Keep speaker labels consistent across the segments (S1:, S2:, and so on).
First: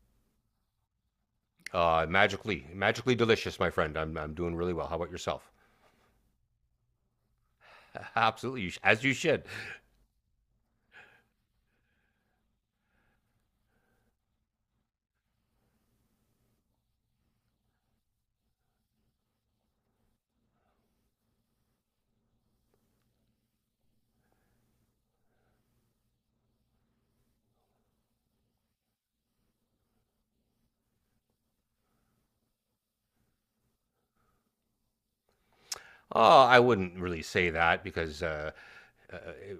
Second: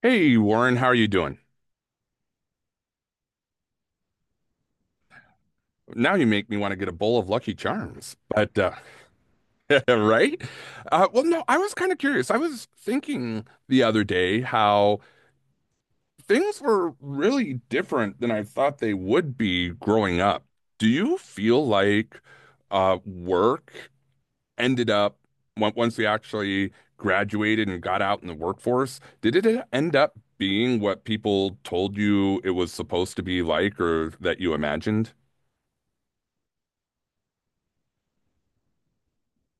S1: Hey Warren, how are you doing?
S2: Magically, magically delicious, my friend. I'm doing really well. How about yourself?
S1: Now you make me want to get a bowl of Lucky Charms. But
S2: Absolutely, as you should.
S1: right? Well, no, I was kind of curious. I was thinking the other day how things were really different than I thought they would be growing up. Do you feel like work ended up once we actually graduated and got out in the workforce, did it end up being what people told you it was supposed to be like or that you imagined?
S2: Oh, I wouldn't really say that because, uh,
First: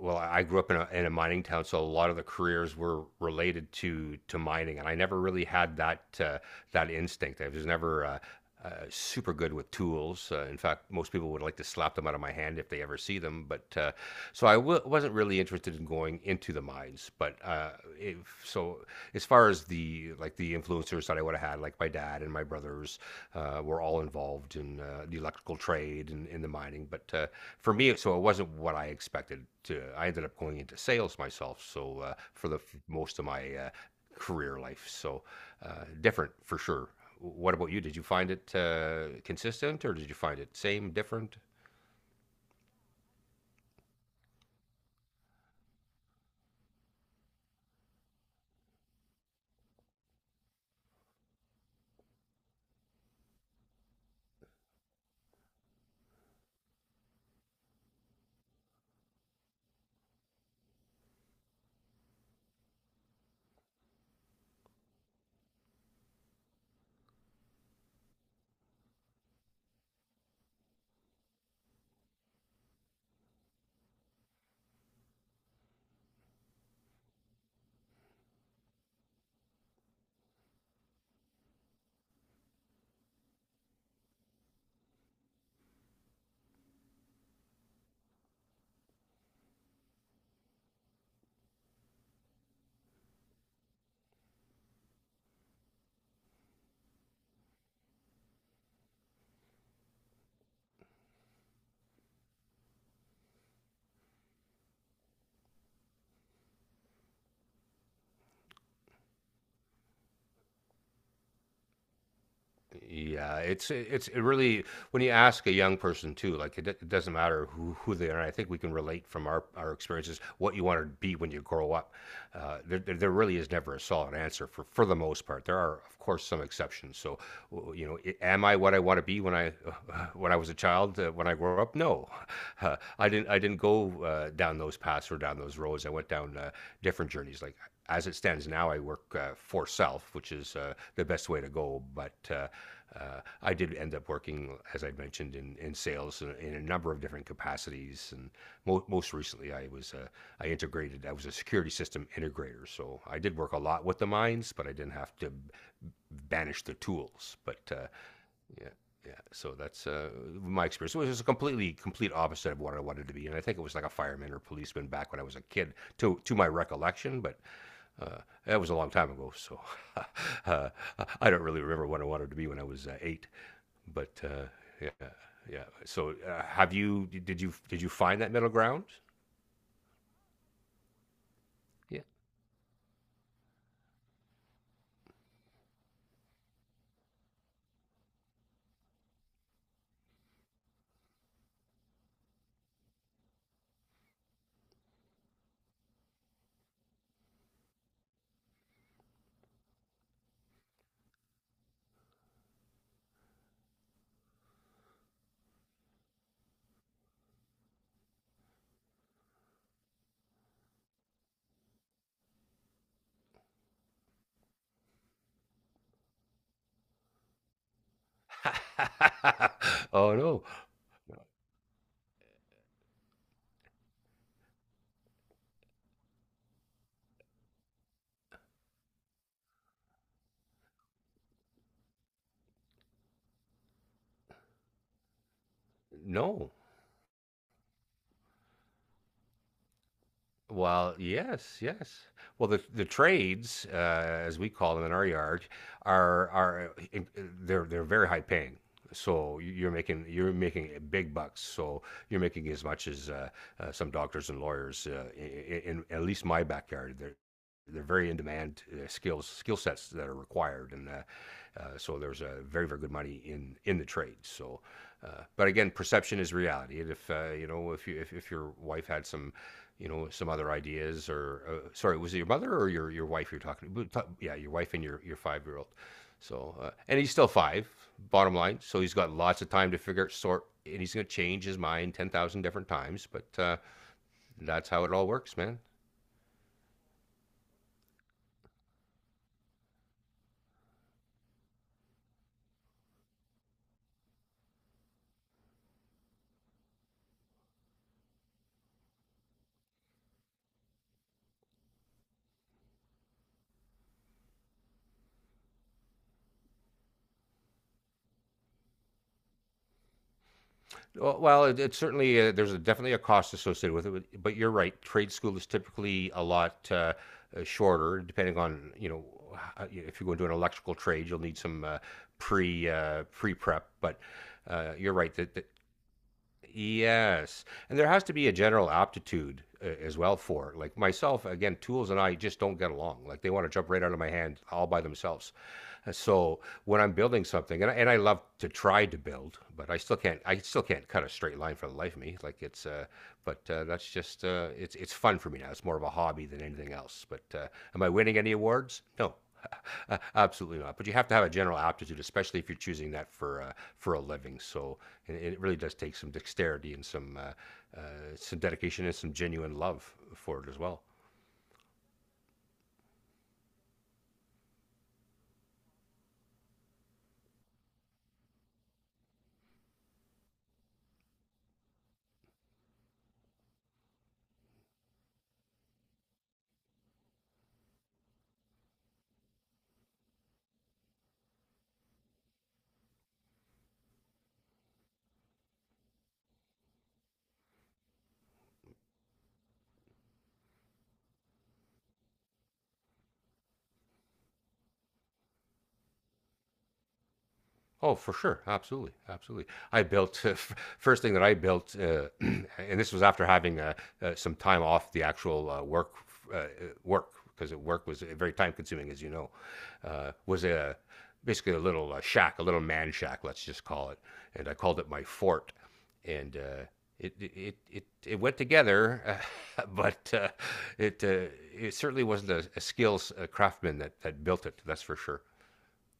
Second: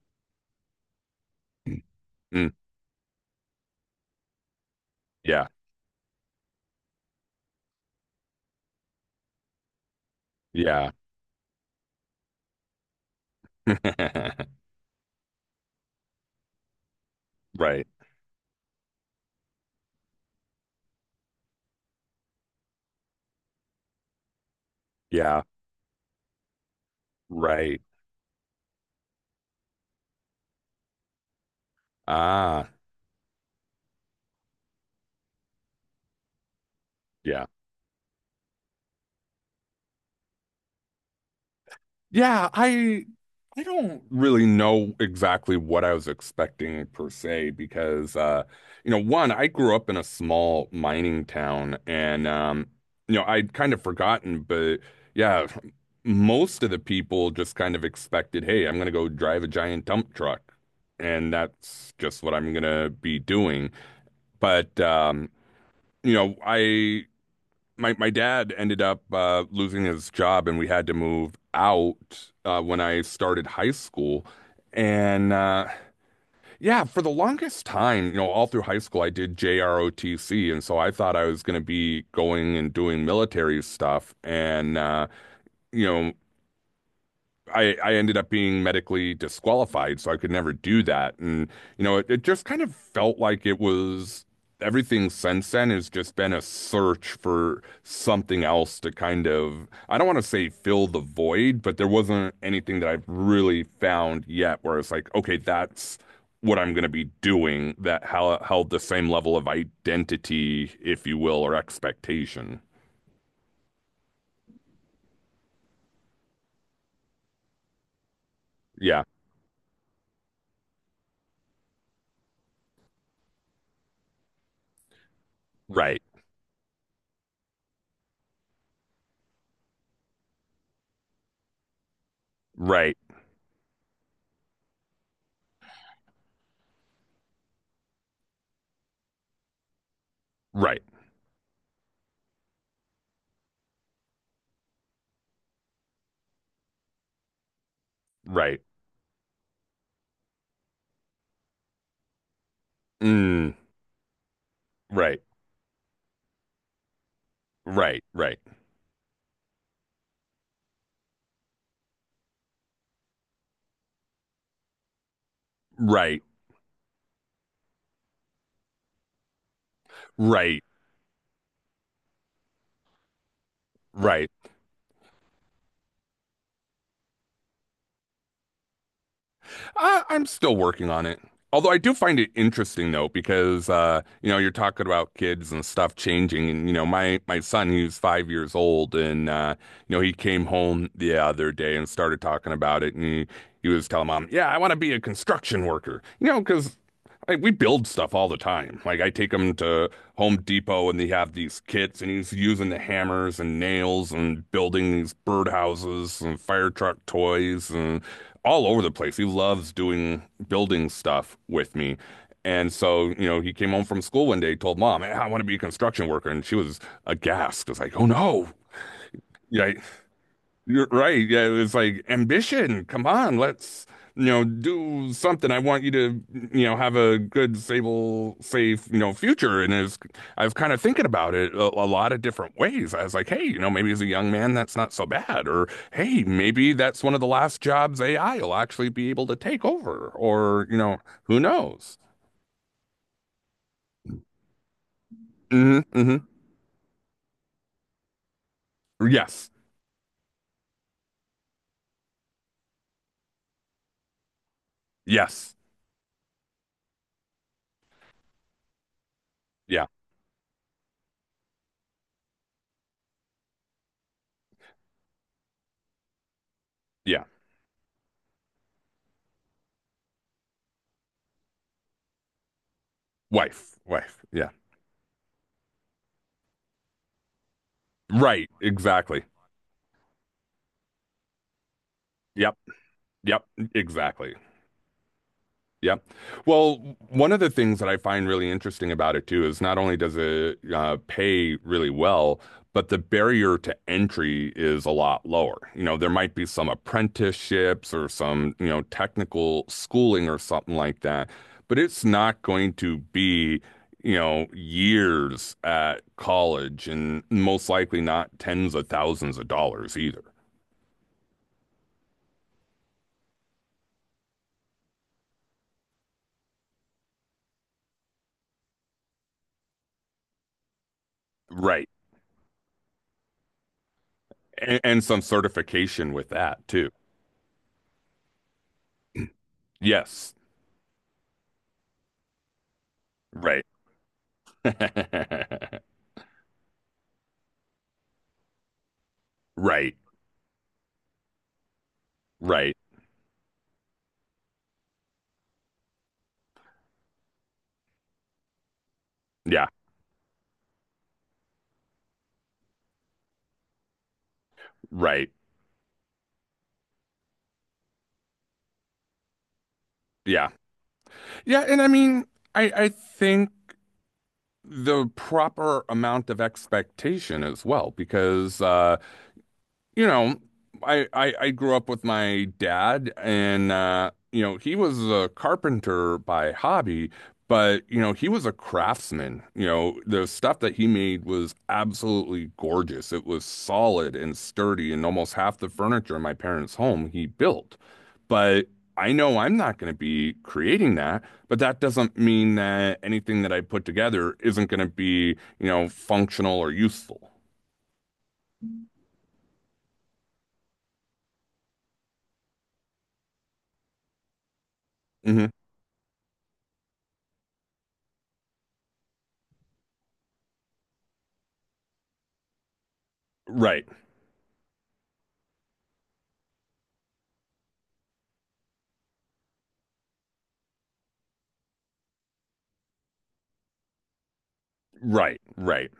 S2: I grew up in a mining town, so a
S1: Mm.
S2: lot of the careers were related to mining, and I never really
S1: Yeah.
S2: had that that instinct. I was never super good with tools. In fact,
S1: Yeah.
S2: most people would like to slap them out of my hand if they ever see them. But so I wasn't really interested in going into the mines. But
S1: Right.
S2: if, so as far as the influencers that I would have had, like my dad and my brothers, were all involved in the
S1: Yeah.
S2: electrical trade and in the mining. But for
S1: Right.
S2: me, so it wasn't what I expected. To I ended up going into sales myself. So for the
S1: Ah,
S2: most of my career life, so different for sure.
S1: yeah.
S2: What about you? Did you find it consistent, or did you find it same, different?
S1: Yeah, I don't really know exactly what I was expecting per se, because one, I grew up in a small mining town, and I'd kind of forgotten. But yeah, most of the people just kind of expected, "Hey, I'm going to go drive a giant dump truck." And that's just what I'm going to be doing. But I, my dad ended up losing his job, and we had to move out when I started high school. And yeah, for the longest time, all through high school, I did JROTC, and so I thought I was going to be going and doing military stuff. And you know, I ended up being medically disqualified, so I could never do that. And, it just kind of felt like it was everything since then has just been a search for something else to kind of, I don't want to say fill the void, but there wasn't anything that I've really found yet where it's like, okay, that's what I'm going to be doing that held the same level of identity, if you will, or expectation.
S2: It really when you ask a young person too, like it doesn't matter who they are. I think we can
S1: Yeah.
S2: relate from our experiences what you want to be when you grow up. There really is never a solid answer for the most part. There are of
S1: Right.
S2: course some exceptions. So you know, am I what I want to be when I when I was a child? When I grew up, no,
S1: Right.
S2: I didn't go down those paths or down those roads. I went down different journeys. Like as it stands now, I work for self, which is
S1: Right.
S2: the best way to go. But I did end up working, as I mentioned, in sales in a number of different capacities, and
S1: Right.
S2: most recently, I integrated. I was a security system integrator, so I did work
S1: Mm,
S2: a lot with the mines, but I didn't have
S1: right.
S2: to banish the tools. But
S1: Right, right,
S2: yeah, yeah. So that's my experience. It was a completely complete opposite of what I wanted to be, and I think it was like a fireman or policeman back when I was a kid, to
S1: right,
S2: my recollection. But uh, that was a long time ago, so
S1: right,
S2: uh, I don't really remember what I wanted to be when I was eight, but
S1: right.
S2: yeah, yeah. So, have you did you did you find that middle ground?
S1: I'm still working on it. Although I do find it interesting though, because you're talking about kids and stuff changing, and my son, he's 5 years old, and he came home the other day and started talking about it, and he was telling mom, "Yeah, I want to be a construction worker," because like, we build stuff all the time. Like I take him to Home Depot, and they have these kits, and he's using the hammers and nails and building these birdhouses and fire truck toys and all over the place. He loves doing building stuff with me. And so, he came home from school one day, told mom, "Eh, I want to be a construction worker." And she was aghast. It was like, oh no. Yeah,
S2: Oh no,
S1: you're right. Yeah, it was like ambition. Come on, let's, do something. I want you to, have a good, stable, safe, future. And it's, I was kind of thinking about it a lot of different ways. I was like, hey, maybe as a young man, that's not so bad. Or hey,
S2: no.
S1: maybe that's one of the last jobs AI will actually be able to take over. Or,
S2: Well,
S1: who
S2: yes,
S1: knows?
S2: yes. Well, the trades, as we call them in our yard,
S1: Hmm, hmm.
S2: are are uh, in- they're very high paying. So
S1: Yes.
S2: you're making big bucks. So you're making as much as some doctors and lawyers
S1: Yes.
S2: in, at least my backyard. They're very in demand skill
S1: Yeah.
S2: sets that are required, and so there's a very good money in the trades. So, but again, perception is reality. And if
S1: Yeah.
S2: you know if you if your wife had some you know, some other ideas or sorry, was it your mother or your wife you're talking
S1: Wife.
S2: to?
S1: Wife.
S2: Yeah,
S1: Yeah.
S2: your wife and your 5 year old. So and he's still five. Bottom
S1: Right.
S2: line, so he's got
S1: Exactly.
S2: lots of time to figure out, sort, and he's gonna change his mind 10,000
S1: Yep.
S2: different times. But
S1: Yep. Exactly.
S2: that's how it all works, man.
S1: Yeah. Well, one of the things that I find really interesting about it too is not only does it pay really well, but the barrier to entry is a lot lower. There might be some apprenticeships or some, technical schooling or something like that, but it's not going to be, years at college and most likely not tens of thousands of dollars either.
S2: It's certainly there's a, definitely a cost associated with it, but you're right. Trade school is typically a lot shorter, depending on you know if you go into an electrical trade, you'll need some
S1: Right.
S2: pre prep. But
S1: And,
S2: you're
S1: and
S2: right
S1: some
S2: that
S1: certification with that too.
S2: yes, and there has to be a general aptitude as well
S1: Yes.
S2: for it. Like myself. Again, tools and I just don't get along. Like they want to
S1: Right.
S2: jump right out of my hand all by themselves. So when I'm building something, and I love to try to build, but I
S1: Right,
S2: still can't. I still can't cut a straight line for the life of me. Like it's,
S1: right.
S2: but that's just it's fun for me now. It's more of a hobby than anything else. But am I winning any awards? No,
S1: Yeah,
S2: absolutely not. But you have to have a general aptitude, especially if you're choosing that for a living. So
S1: right.
S2: it really does take some dexterity and some dedication and some genuine love for
S1: Yeah.
S2: it as well.
S1: Yeah, and I mean, I think the proper amount of expectation as well, because you know, I grew up with my dad, and he was a carpenter by hobby, but he was a craftsman. The stuff that he made was absolutely gorgeous. It was solid and sturdy, and almost half the furniture in my parents' home he built. But I know I'm not going to be creating that, but that doesn't mean that anything that I put together isn't going to be, functional or useful.
S2: Oh, for sure. Absolutely. Absolutely. I built, f first thing that I built, and this was after having some time off the
S1: Hmm.
S2: actual uh, uh, work, because work was very time consuming, as you know, was a, basically a little shack, a little man shack, let's just
S1: Right,
S2: call it. And I called it my fort. And it went together, uh, but uh, it, uh, it certainly wasn't a skills craftsman that built it, that's for sure.
S1: right, right.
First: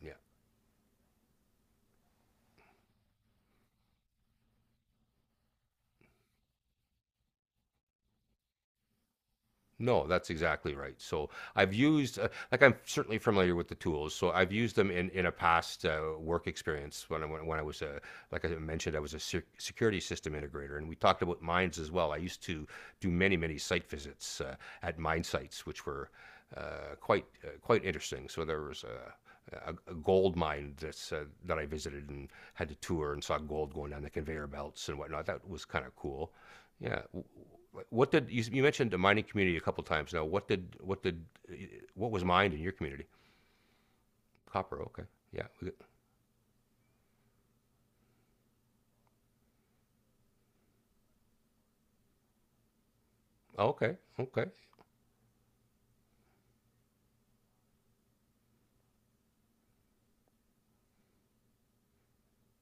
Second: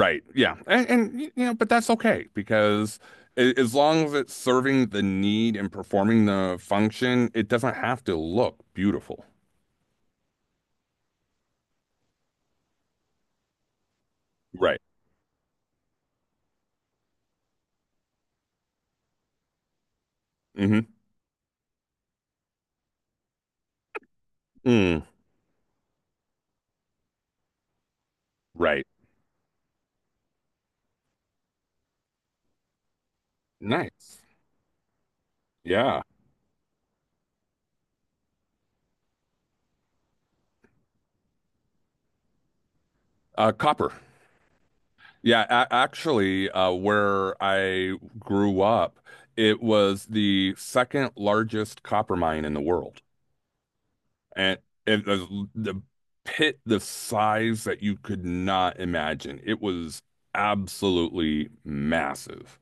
S2: Yeah.
S1: Yeah. And but that's okay because as long as it's serving the need and performing the function, it doesn't have to look beautiful.
S2: No, that's exactly right. So I've used, like I'm certainly familiar with the tools. So I've used
S1: Right.
S2: them in a past work experience when when I was a, like I mentioned, I was a security system integrator,
S1: Hmm.
S2: and we talked about mines as well. I used to do many site visits at
S1: Mm,
S2: mine sites, which were quite interesting. So there was
S1: right.
S2: a gold mine that I visited and had to tour and saw gold going down the
S1: Nice.
S2: conveyor belts and whatnot. That was kind of
S1: Yeah.
S2: cool. Yeah. What did you, you mentioned the mining community a couple times now? What was mined in your community?
S1: Copper.
S2: Copper. Okay.
S1: Yeah,
S2: Yeah.
S1: a actually, where I grew up, it was the second largest copper mine in the world.
S2: Okay. Okay.
S1: And it was the pit, the size that you could not imagine. It was absolutely massive.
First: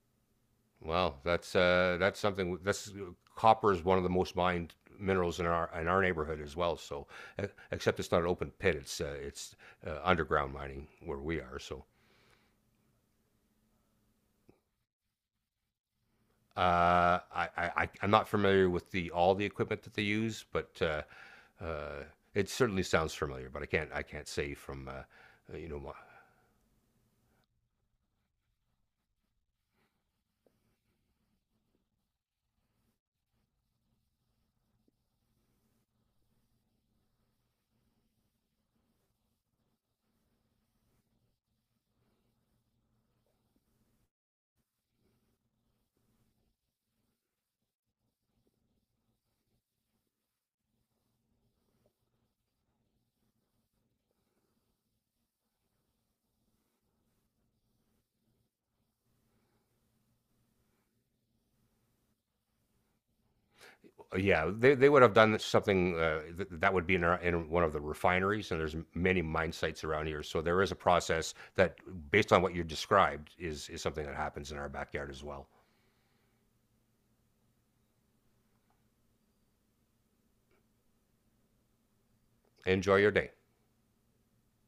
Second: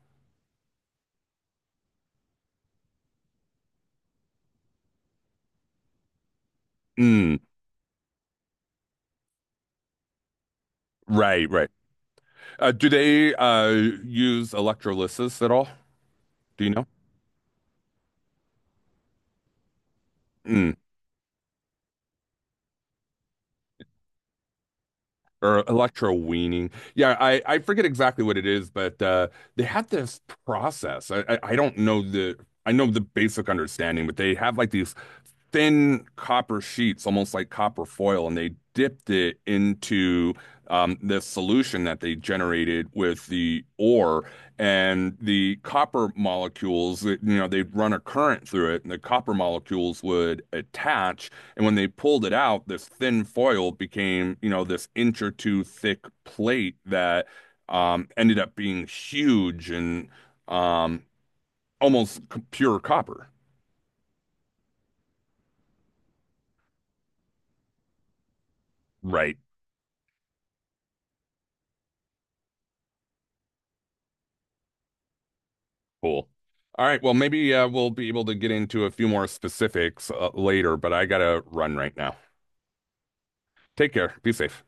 S2: Well, that's something. That's copper is one of the most mined minerals in our neighborhood as well. So,
S1: Mm,
S2: e- except it's not an open pit. It's underground mining where we
S1: right,
S2: are.
S1: right.
S2: So
S1: Do they use electrolysis at all? Do you know?
S2: I am not familiar with the all the equipment that they use, but
S1: Mm,
S2: uh, it certainly sounds familiar. But I can't say from uh,
S1: or
S2: you know my,
S1: electroweaning? Yeah, I forget exactly what it is, but they had this process. I don't know the I know the basic understanding, but they have like these thin copper sheets, almost like copper foil, and they dipped it into this solution that they generated with the ore. And the copper molecules, they'd run a current through it, and the copper molecules would attach. And when they pulled it out, this thin foil became, this inch or two thick plate that ended up being huge and um, almost pure copper.
S2: yeah they would have done something that would be in one of the refineries and there's many
S1: Right.
S2: mine sites around here, so there is a process that based on what you described is something that happens in our backyard as well.
S1: Cool. All right. Well, maybe we'll be able to get into a few more specifics later, but I gotta run right now.
S2: Enjoy your day.
S1: Take care. Be safe.